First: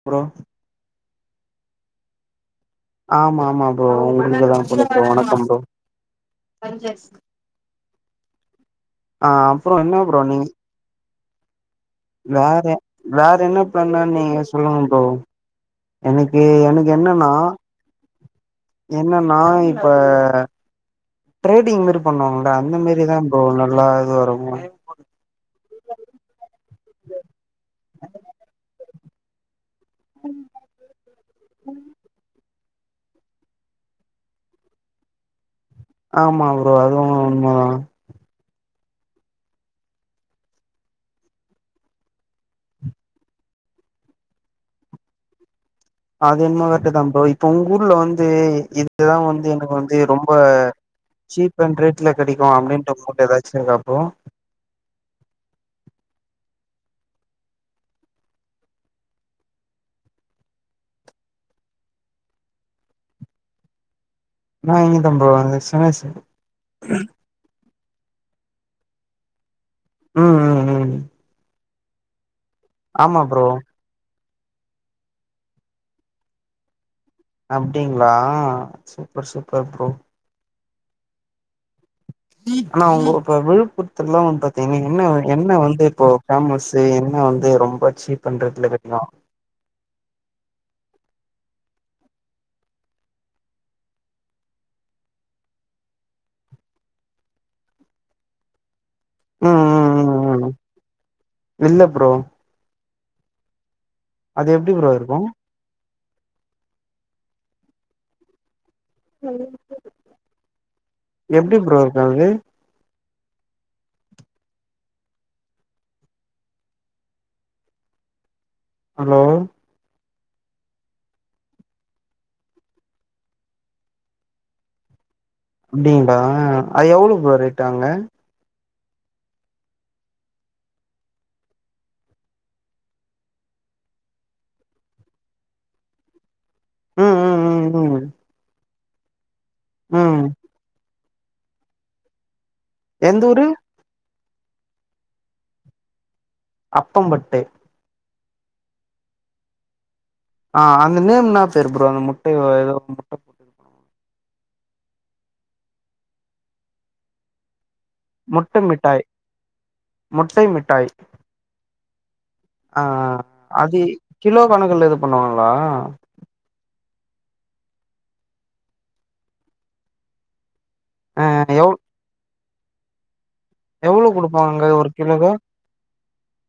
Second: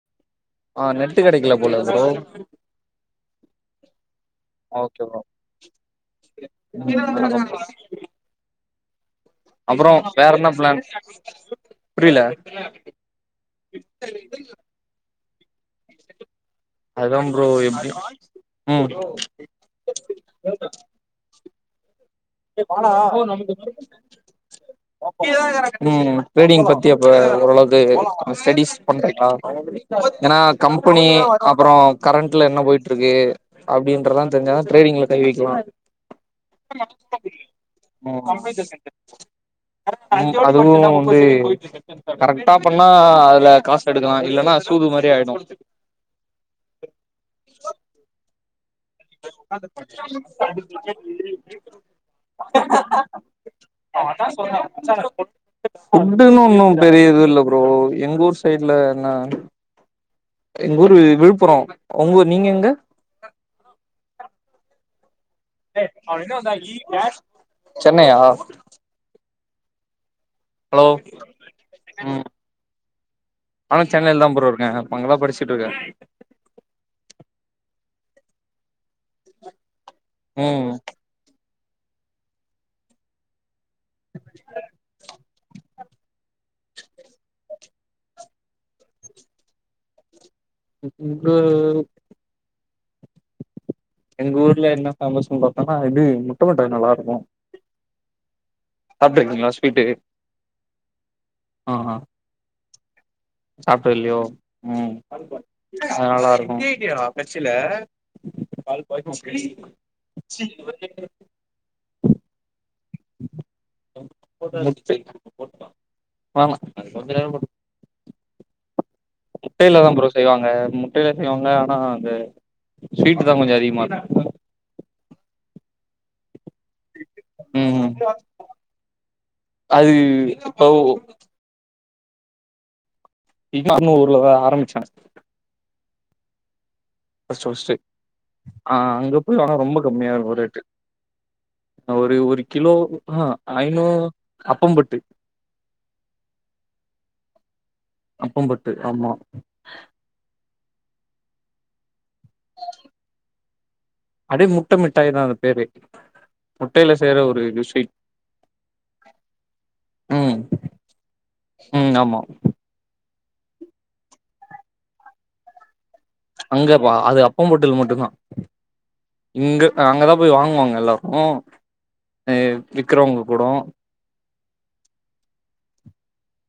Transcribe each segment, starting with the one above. அப்றோ ஆ நெட்டு கெடைக்கல போல ப்ரோ ஆமா ஆமா ப்ரோ உங்ககிட்ட தா சொல்லப் போறே வணக்கம் ப்ரோ [unintelligible] ஆ அப்றோ என்னா ப்ரோ நீ பிளான்ஸ் வேற வேற என்ன பண்ணேன்னு நீங்க சொல்லுங்க ப்ரோ எனக்கு எனக்கு அதுதா என்னன்னா ப்ரோ எப்டி ம் என்னன்னா இப்ப ட்ரேடிங் மாரி பண்ணுவாங்களா அந்த மாரி தா ப்ரோ நல்லா இதுவா வரோ ம் ட்ரேடிங் பத்தி அப்ப ஓரளவுக்கு ஸ்டடிஸ் பண்றீங்களா ஏன்னா கம்பெனி அப்றோ கரண்ட்ல என்ன போயிட் டிருக்கு அப்டின்றதெல்லா தெரிஞ்சா தா ட்ரேடிங்ல கை வெக்கலா ஆமா ப்ரோ அதுவு உண்ம தா ம் அதுவு வந்து கரெக்டா பண்ணா அதுல காசு எடுக்கலா இல்லன்னா சூது மாரி ஆயிடு அது என்னமோ கரெக்ட் தா ப்ரோ இப்ப உங்க ஊர்ல வந்து இது இதலா வந்து எனக்கு வந்து ரொம்ப சீப் அண்ட் ரேட்ல கெடைக்கு அப்டின்ட்டு ஃபுட் ஏதாச்சு இருக்கா ப்ரோ ஃபுட்டுன்னா ஒன்னு பெரிய இது இல்ல ப்ரோ எங்க ஊர் சைட்ல என்னா எங்க ஊரு விழுப்புரோ உங்க நீங்க எங்க நா இங்க தா ப்ரோ சென்னை சைடு சென்னையா ம் உம் ஹலோ ம் ஆமா ப்ரோ நானும் சென்னையில தா ப்ரோ இருக்கே இப்ப அங்கதா படிச்சுட்டு இருக்க அப்டிங்களா சூப்பர் சூப்பர் ப்ரோ உம் ஆனா உங்க இப்ப விழுப்புரத்துல்லா வந்து பாத்தீங்கன்னா என்ன என்ன வந்து இப்போ ஃபேமஸ் இது எண்ண வந்து ரொம்ப சீப் பண்றதுல கிடைக்கு [unintelligible] எங்க ஊர்ல என்ன ஃபேமஸ்ன்னு பாத்தோன்னா இது முட்டபட்டாணி நல்லா இருக்கும் சாப்ட்டுருக்கிங்களா ம் ஸ்வீட்டு ம் ம் ம் ஆ இல்ல ப்ரோ சாப்ட்டது இல்லையோ அது எப்டி ப்ரோ உம் இருக்கு அது நல்லா இருக்கும் [unintelligible] எப்டி ப்ரோ இருக்கும் அது [unintelligible] ஹலோ முட்டையில தா ப்ரோ செய்வாங்க முட்டையில செய்வாங்க ஆனா அந்த ஸ்வீட் தா கொஞ்சம் அதிகமாக இருக்கும் அப்டிங்களா அது எவ்ளோ ப்ரோ ரேட் ம் அங்க ம் அது இப்ப இப்ப நம்ம ஊருல தா ஆரம்பிச்சாங்க ம் ம் ஃபர்ஸ்ட் ஃபர்ஸ்ட்டு ம் ம் ஆ அங்க போய் வாங்குனா ரொம்ப கம்மியா ம் இருக்கும் ரேட்டு ஒரு ஒரு கிலோக்கு னா எந்த ஊரு ஐநூறு அப்பம்பட்டு அப்பம்பட்டு அப்பம்பட்டு ஆமா ஆ அந்த நேம் என்ன பேரு ப்ரோ அந்த முட்டைய ஏதோ முட்ட ப்பம் அடி முட்ட மிட்டாய்தா அந்த பேரு முட்டையில செய்ற ஒரு ஸ்வீட் முட்ட மிட்டாய் முட்டை மிட்டாய் உம் ஆமா ஆ அது கிலோ கணக்குல இது பண்ணுவாங்களா அங்க அது அப்பம்பட்டுல மட்டும் தா இங்க அங்கதா போய் வாங்குவாங்க நல்லா இருக்கும் எவ் விக்கிறவுங்க கூடம் எவ்வளோ கொடுப்பாங்க ஒரு கிலோக்கு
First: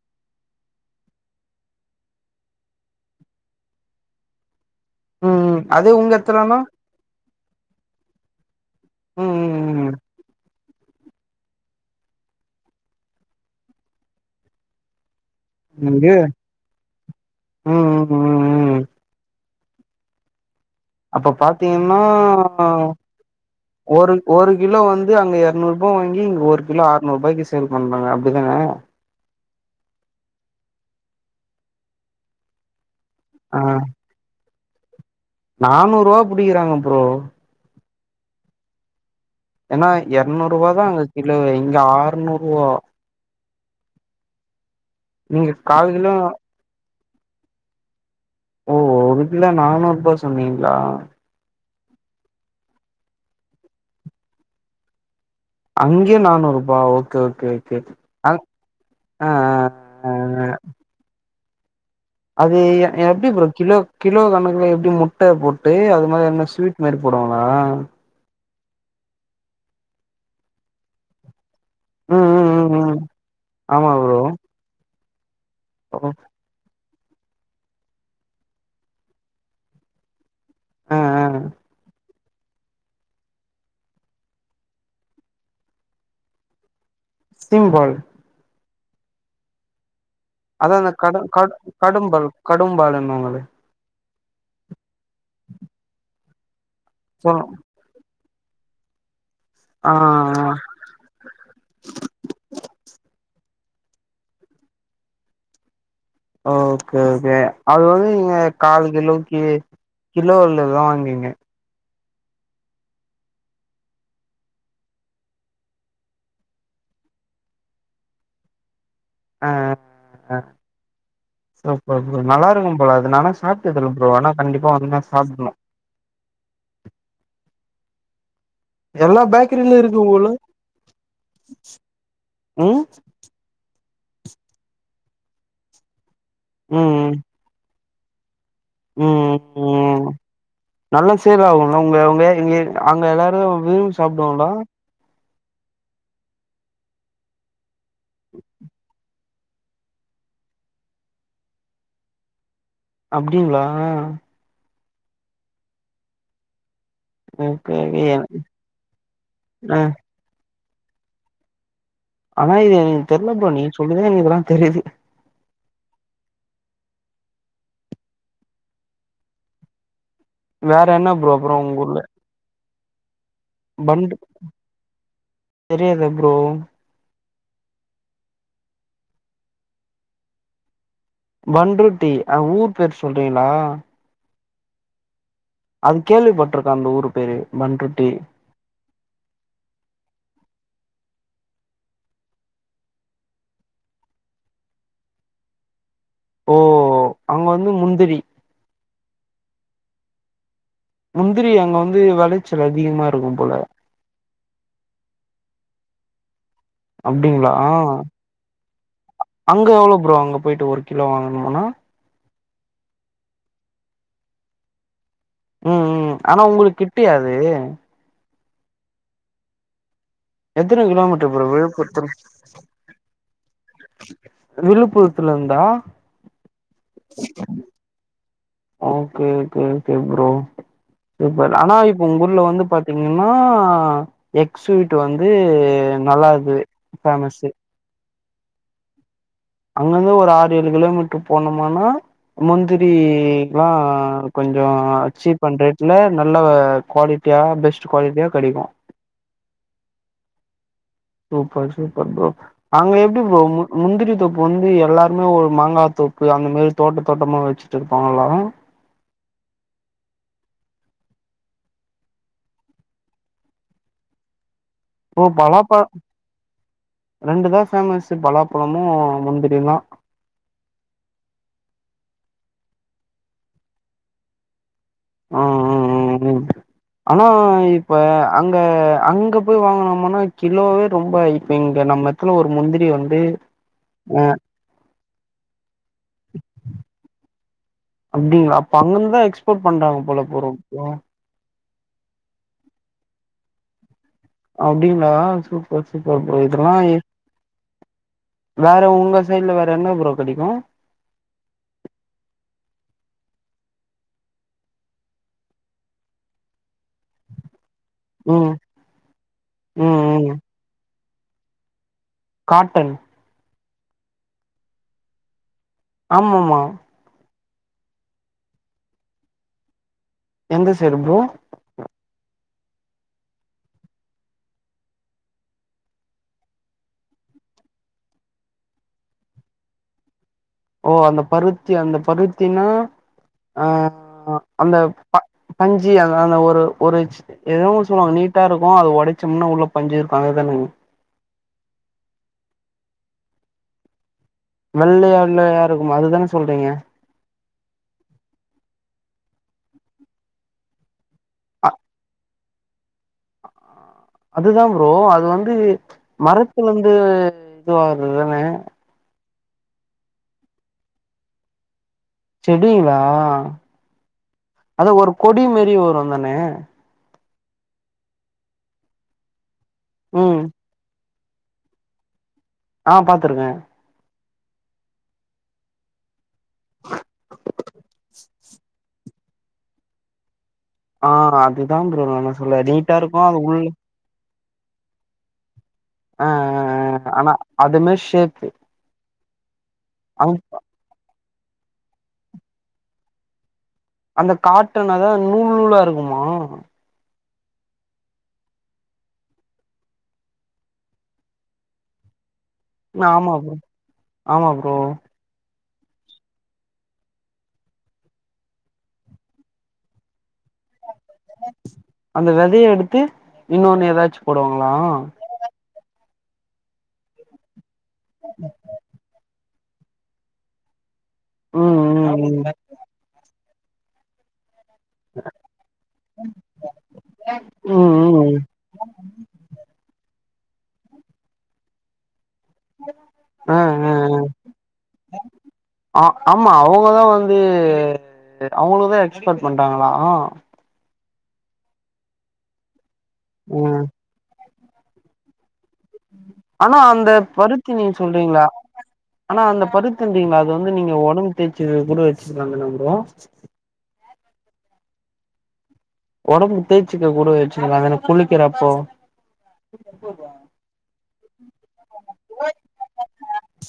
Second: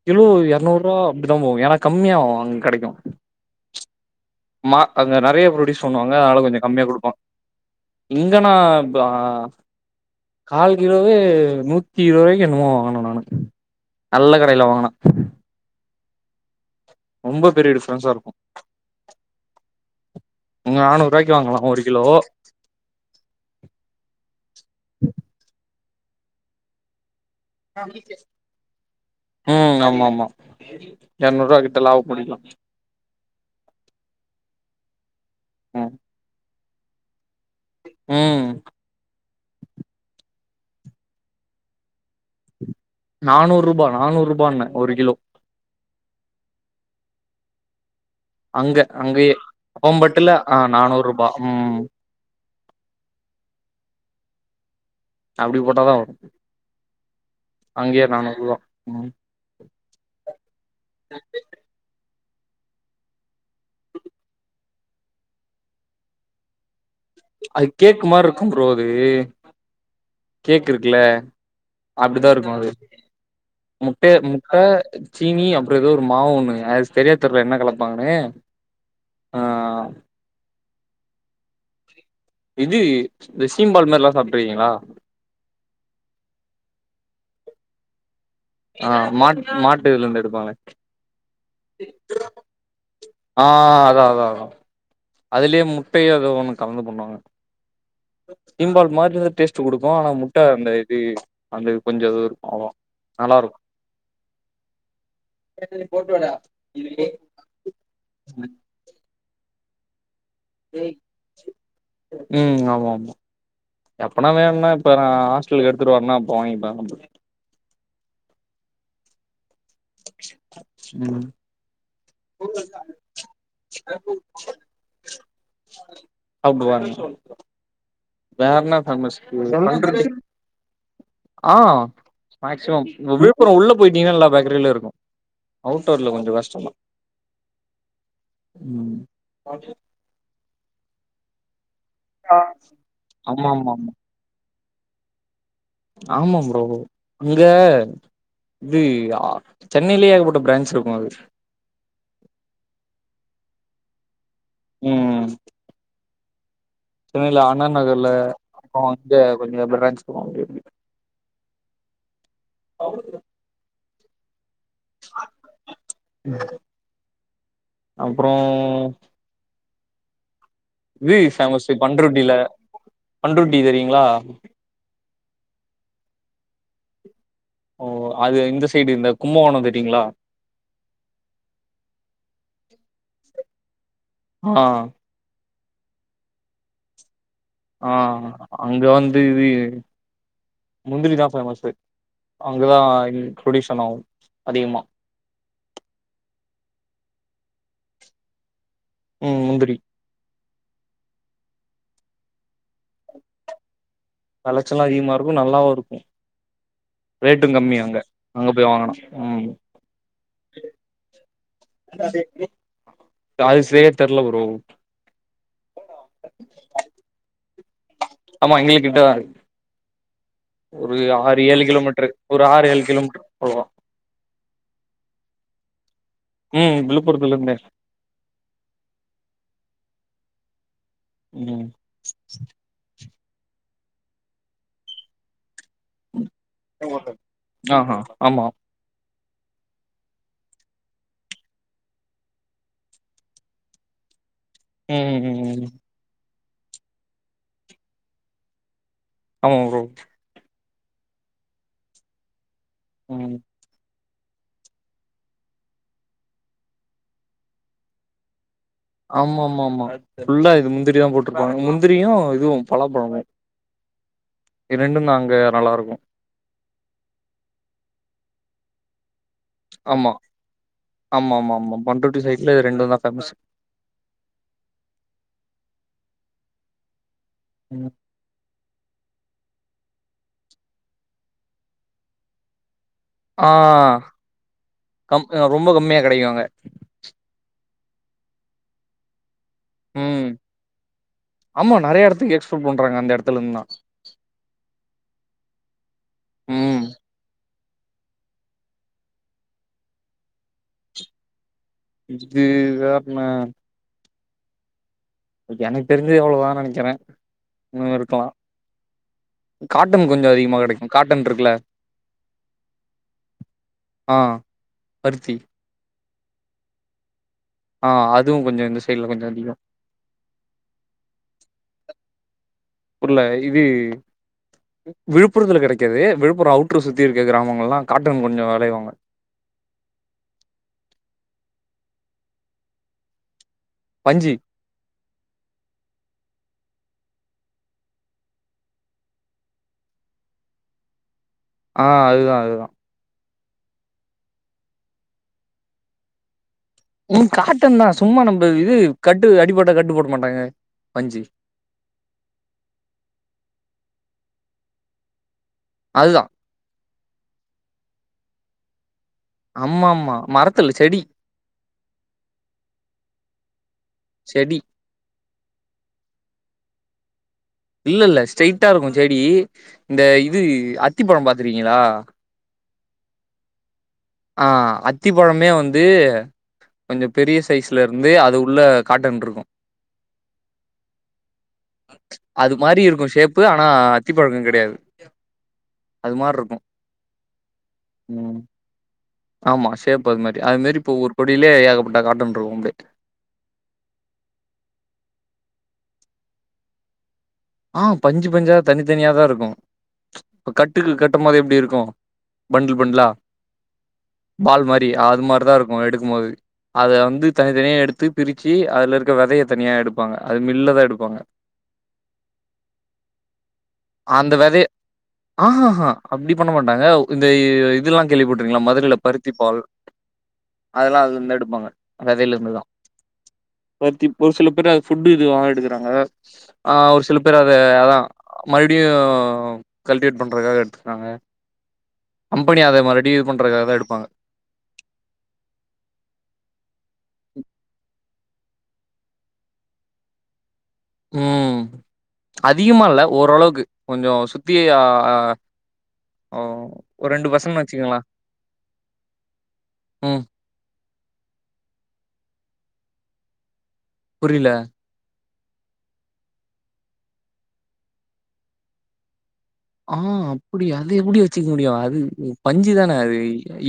கிலோ இரநூறு ரூபா அப்படிதா போகும் ஏன்னா கம்மியாகும் அங்க கிடைக்கும் மா அங்க ம் நிறைய ம் ப்ரொடியூஸ் அதே உங்க பண்ணுவாங்க அதனால எடத்துலனா கொஞ்சம் கம்மியா கொடுப்பா இங்க நா ப்பா ம் ம் ம் கால் கிலோவே நூத்தி இருபது ரூபாய்க்கு என்னமோ வாங்குன நானு நல்ல கடையில வாங்குன நங்கே ரொம்ப பெரிய டிஃப்ரென்ஸா இருக்கு ம் அப்ப நானூறுவாய்க்கு வாங்கலா ஒரு பாத்தீங்கன்னா கிலோ ஒரு ஒரு கிலோ வந்து அங்க இருநூறு ரூபா வாங்கி இங்க ஒரு கிலோ அறநூறு ரூபாய்க்கு சே சேல் பண்றாங்க அப்டிதானே ம் ஆமா ஆமா எரநூரூபா கிட்ட லாப பண்ணிடலா ஆ ம் நானூரூபா புடிக்கிறாங்க ப்ரோ ம் ஏன்னா இரநூரூவா தா இங்க கிலோவே இங்க ஆறுநூரூவா நானூரூபா நானூரூபான்னே ஒரு கிலோ நீங்க காலு கிலோ ஓ அங்க ஒரு அங்கயே கிலோ நானூறுபா ஓம்பட்டுல ஆ சொன்னீங்களா நானூறு ரூபா ம் அப்டி போட்டாதா வரு அங்க நானூரூபா ஓகே ஓகே ஓகே அங்கயே அங் நானூறுபா ம் அ அ அ அது எப்டி ப்ரோ கிலோ கிலோ கணக்குல எப்டி முட்ட போட்டு அது மாரி என்ன ஸ்வீட் மாரி போடு அது கேக் மாரி இருக்கு ப்ரோ அது கேக் இருக்குல ம் அப்டிதா இருக்கு ம் அது ம் ம் ஆமா முட்ட ப்ரோ முட்ட சீனி ப்றோ எதோ ஓ ஒரு மாவு ஒன்னு அது சரியா தெரியல என்ன கலப்பாங்கன்னு ஆ ஆ ஆ இது இந்த சீம்பால் மாரில்லா சாப்ட்ருக்கீங்களா சீம்பால் ஆ மா மாட்டு இதுல இருந்து எடு அதா க கடும்பால் கடும்பால் ஆ அதா அதா அதா அதுலேயே முட்டயு எதோ ஒண்ணு கலந்து பண்ணுவாங்க சோ சீம்பால் மாரிதா டேஸ்ட் குடுக்கு ஆ ஆனா ஆ முட்ட அந்த இது அது கொஞ்ச இது இருக்கு அவ்ளோதா நல்லா இருக்கு என் போட்டுடே அ ஓகே ஓகே அது வந்து நீங்க கால் கிலோக்கு கிலோ ஊள்ளதுதா வாங்குவீங்க ம் ஆமா ஆமா எப்பனா வேணுனா இப்ப நா ஹாஸ்டல் எடுத்துட்டு வரனோ அப்ப வாங்கிப்பே ஆ ஆ ம் சூப்பர் ப்ரோ நல்லா இருக்கு ப்ரோ அதுனாலா சாப்டுதில்ல ப்ரோ ஆனா கண்டிப்பா வந்து சாப்பிடணும் அப்ப வேறன்னா பண்ண எல்லா சொல்ரிங்க பேக்கரிலயு இருக்கு பண்றது போல ஆ ம் மேக்சிமம் அப்புற உள்ள போய்டீங்கன்னா எல்லா பேக்கரிலு இருக்கும் அவுடோர்ல கொஞ்ச கஷ்டந்தா ம் ம் ம் நல்லா சேல் ஆகுல உங்க அவுங்க இங்க அங்க எல்லாரு ஆமா ஆமா ஆமா விரும்பி சாப்டுவாங்களா ஆமா ப்ரோ அங்க இதுஆ சென்னையிலயே ஏகப்பட்ட பிரான்ச் இருக்கு அது அப்டிங்ளா ம் சென்னையில அண்ணா ஓகே நகர்ல அப்புற வந்து கொஞ்ச ஆ பிரான்ச் போக முடிய ஆனா இது எங்களுக்கு தெர்லப்பா நீ சொல்லிதா எங்களுக்கு இதெல்லா தெரியுது அப்றொ வேற என்ன இது ப்ரோ அப்றோ பேமஸூ உங்க ஊர்ல பண்ருட்டில பன்ருட் பண் தெரியாது ப்ரோ ஓ அது இந்த சைடு இந்த கும்பகோணோ தெரியுங்ளா பன்ருட்டி அ ஊர் பேர் சொல்றீங்ளா ஆ அது கேள்விப்பட்ருக்கே அந்த ஊர் பேரு ஆ பண்ருட்டி அங்க வந்து இது முந்திரி தா ஃபேமஸு அங்க தா எங்ளுக் ப்ரொடியூஷன் ஆவு அதிகமாக ஓ அங்க வந்து முந்திரி ம் முந்திரி முந்திரி அங்க வந்து வெளைச்சல் அதிகமா இருக்கும் போல வெளச்சலு அதிகமாக இருக்கு நல்லாவு இருக்கு ரேட்டு அப்டிங்களா கம்மி அங்க, அங்க போய் வாங்குனா ம் அங்க எவ்ளோ ப்ரோ அங்க போயிட்டு ஒரு கிலோ வாங்கணும்னா அது செரியா தெர்ல ப்ரோ ம் ம் ஆனா உங்களுக் கிட்டயா அது ஆமா எங்களுக் கிட்ட தா இருக் எத்தன ஒரு கிலோமீட்டர் ஆறு, ப்ரோ ஏழு விழுப்புரத்துல கிலோமீட்ரு ஒரு ஆறு ஏழ் கிலோமீட்ரு போவோ விழுப்புரத்துலர்ந்தா ம் விழுப்புரத்துலர்ந்தே ஓகே ஓகே ஓகே ப்ரோ இப்ப ம் ஆனா இப்ப உங்க ஊர்ல வந்து பா த்தீங்கன்னா எக் ஸ்வீட் வந்து நல்லார்ந்துது ஃபேமஸு ஆஹா ஆமா அங்கர்ந்து ஒரு ஆறு ஏழு கிலோமீட்ரு போனமன்னா முந்திரி எல்லா கொஞ்சோ ம் ம் சீப்பன் ம் ரேட்ல நல்ல க்வாலிட்டியா பெஸ்ட்டு க்வாலிட்டியா கெடைக்கு ஆமாங் ப்ரோ சூப்பர் சூப்பர் ஃப்ரோ அங்க எப்டி ம் ப்ரோ மு முந்திரி தோப் வந்து எல்லாருமே ஒரு மாங்கா தோப்பு அந்த மாரி தோட்ட தோட்டமா வெச்சிட்டுருப்பாங்களா ஆமா ஆமா ஆமா ஃபுல்லா இது முந்திரி தா போட்ருப்பாங்க முந்திரியு இதுவு பலாப்பழமு இது ரெண்டு தா இப்போ அங்க நல்லா பலாப்பழ இருக்கு ரெண்டு தா ஃபேமஸு பலாப்பழமு முந்திரி ஆமா ஆமா ஆமா ஆமா பண்ருட்டி சைட்ல இது ரெண்டு தா ஃபேமஸு ஆ ஆ ஆ ம் ஆனா ம். இப்ப அங்க அங்க போய் வாங்குனோமன்னா கிலோவே ரொம்ப இப்ப இங்க நம்ம எத்துல ஒரு முந்திரி வந் ஆ கம் அ ரொம்ப கம்மியா கெடைக்கு அங்க அப்டிங்ளா அப்ப அங்கர்ந்தா எக்ஸ்போட் பண்றாங்க போல ம் ப்ரோ [inaudible] ஆமா நெறையா எடத்துக்கு எக்ஸ்போட் பண்றாங்க அந்த எடத்துலர்ந்தா அப்டிங்ளா சூப்பர் சூப்பர் ப்ரோ இதெல்லா ம் எ வேற உங்க சைட்ல வேற என்ன ப்ரோ கெடைக்கு நெக்ஸ்ட்டு வேற என்ன ஓகே எனக் தெரிஞ்சு அவ்ளோ தா நெனைக்கறே இன்னு இருக்கலா ம் ம் காட்டன் கொஞ்சோ ம் அதிகமா கெடைக்கு காட்டன்ருக்குல காட்டன் ஆ பருத்தி ஆமாமா ஆ அது கொஞ்சோ இந்த சைட்ல கொஞ்சோ அதிகோ எந்த சைடு ப்ரோ புர்ல இது விழுப்புரத்ல கெடைக்காது. விழுப்புரோ அவுட்ரு சுத்தி இருக்க கிராமங்கள்லா காட்டன் கொஞ்சோ வெளைவாங்க. ஓ அந்த பருத்தி அந்த பருத்தினா ஆ பஞ்சி. அந்த ப பஞ்சி அதான ஒரு ஒருச் எதோ ஒன்னு சொல்லுவாங் நீட்டா இருக்கு அது ஒடச்சம்னா உள்ள பஞ்சி இருக்கு அதுதானே. ஆ அதுதா அதுதா. வெள்ளையா வெள்ளையா இருக்குமே அதுதான சொல்றீங்க? ம் காட்டன் தா சும்மா நம்ப இது கட்டு அடிப்பட்டா கட்டு போட மாட்டாங்க பஞ்சி. அ அதுதா ப்ரோ அது வந்து அதுதா. மரத்துலந்து இதுவாகறதுதானே. அம்மா அம்மா மரத்துல்ல செடி. செடிங்ளா? செடி அதா ஒரு கொடி மாரி வருந்தானே. இல்ல இல்ல ஸ்டெய்ட்டா இருக்கு செடி. இந்த ம் இது அத்திப்பழம் பாத்துருக்கிங்ளா? ஆ பாத்துருக்கே. ஆ அத்திப்பழமே வந்து கொஞ்ச பெரிய சைஸ்ல இருந்து அது உள்ள காட்டன்ருக்கு. ஆ அதுதா அ ப்ரோ நானு அது சொல்ல மாரி நீட்டா இருக்கு அது ஷேப்பு உள்ள ஆனா, த்தி பழக்கொ கெடையாது. அது ஆ மார்ருக்கு ஆ ஆ ஆனா அது மாரி ம். ஷேப்பு ஆமா ஷேப் அது அந் மாரி அது மாரி இப்ப ஒவ்வொரு கொடிலியே ஏகப்பட்ட காட்டன்ருக்கு அப்டே. அந்த காட்டனதா நூல் நூலா இருக்குமா? ஆ பஞ்சு பஞ்சா தனிதனியாதா இருக்கு. இப்ப கட்டுக்கு கட்டும் போது எப்டி இருக்கு? பண்ல் பண்லா ஆமா ப்ரோ ஆமா பால் ப்ரோ மாரி அ அது மார்தாருக்கு எடுக்கும்போது. அத வந்து தனித்தனியா எடுத்து பிரிச்சி அதுல இருக்க வெதைய தனியா எடுப்பாங்க. அது மில்லதா எடுப்பாங்க. அந்த வெதைய எடுத்து இன்னோன்னே அந்த வெதைய ஆஹாஹா அப்டி பண்ண மாட்டாங்க உ இந்தய் இ இ இதுலா கேள்விப்பட்ருக்கிங்ளா மதுரைல பருத்தி பால் அதுல்லா அதுலந்தா எ டுப்பாங்க ம் ம் வெதைலிந்துதா. பருத்திப் ஒரு சில பேர் அது ஃபுட்டு இதுலா எடுக்கறாங்க. ஆ ஒரு சில பேர் அத ம் அதா ம் ம் மல் டியு கல்டிவேட் பண்றக்காக எட்த்துக்கறாங்க. கம்பெனி அத மறுடி இது ஆ பண்றக்காகதா ஆ எடுப்பாங்க. [inaudible] ஆ ஆமா அவுங்கதா வந்து அவுங்களுக்குதா எக்ஸ்பட் பண்றாங்களா. ம் அதிகமா இல்ல ஓரளவுக்கு ம் கொஞ்சோ சுத்தி அ அ ஆனா அந்த பருத்தி நீங்க வச்சுக்கங்களேன். சொல்றீங்ள ஆனா அந்த ம் பருத்தின்றிங்கல அ து வந்து நீங்க ஒடம்பு தேய்ச்சுகதுக் கூட வெச்சிக்கலாமல்ல ப்ரோ. புரில. ஒடம்பு தேச்சிக்க கூடு வெச்சுக்களாந்தான குளிக்கிறப்போ? ஆ அப்பிடி அது எப்பிடி வெச்சுக்க முடியு அது உ பஞ்சுதான அது.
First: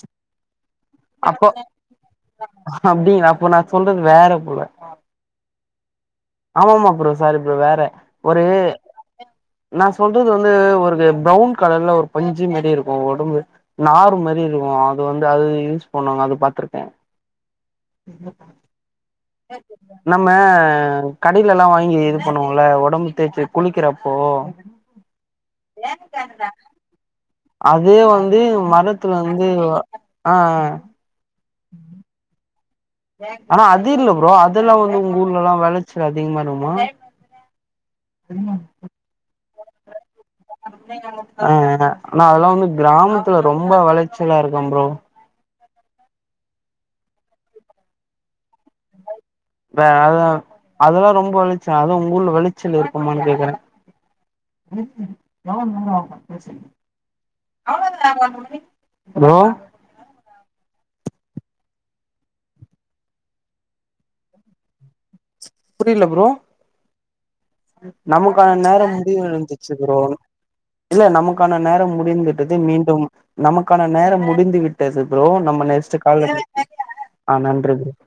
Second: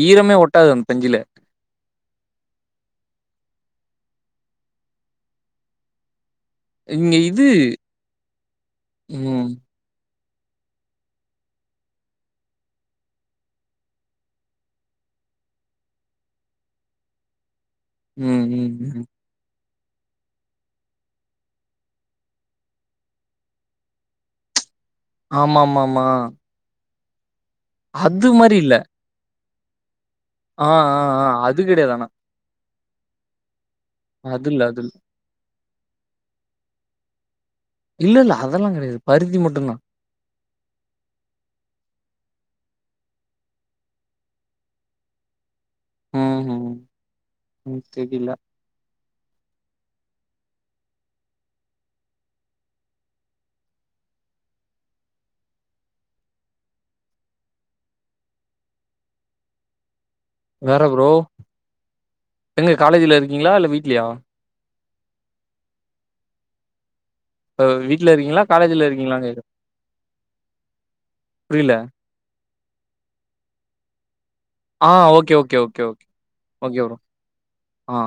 ஈரமே ஒட்டாது அந் பஞ்சில. அப்டிங்ளா அப்போ நா சொல்றது வேற போல. ஆமாமா ப்ரோ இங்க சாரி இது ப்ரோ வேற ஒரு ம். நா சொல்றது வந்து ஒருக ப்ரவுன் கலர்ல ஒரு பஞ்சு மாரி இருக்கு ஒடம்பு நார் மாரி இருக்கு அது வந்து அது யூஸ் பண்ணுவாங்க அது பாத்துருக்கே. ம், ம், ம். [inaudible] நம்ம கடையில எல்லா வாங்கி இது பண்ணுவோம்ல ஒடம்பு தேய்ச்சு குளிக்கிறப்போ ஆமாமாம்மா அதே வந்து மாரி இல்ல. மரத்துல வந்து வ ஆ ஆ ஆ அது கிடையாது ஆனா ஆனா அது இல்ல ப்ரோ அது இல்ல, அதெல்லா அது இல்ல. வந்து உங் ஊர்லெல்லா வெளைச்ச அதிகமா இருக்குமா இல்ல இல்ல அதெல்லா கெடையாது பருத்தி மட்டும்தா ஆ ஆ ஆனா அதெல்லா வந்து கிராமத்துல ரொம்ப வெளைச்சலா இருக்கு ப்ரோ ம் ம் ம் தெரில வே அத அதெல்லா ரொம்ப விளைச்ச அதா உங் ஊர்ல வெளச்சல் இருக்குமான்னு கேக்குறே [unintelligible] ஹலோ வேற ப்ரோ எங்க காலேஜ்ல இருக்கீங்களா இல்ல வீட்லியா புரியில ப்ரோ வீட்ல இருக்கீங்களா? நமக்கான நேரோ காலேஜ்ல முடிவு இருக்கீங்களான்னு கேட்கிறேன். அடச்சிச்சி ப்ரோ இல்ல நமக்கான புரியல. நேரோ முடிந்துட்டுது மீண்டு நமக்கான நேரோ முடிந்து விட் ஆ ப்ரோ ஓகே, ஓகே, நம்ம ஓகே, நெஸ்ட் ஓகே. கால்ல பேசு ஓகே ப்ரோ. ஆ நன்றி ஆ.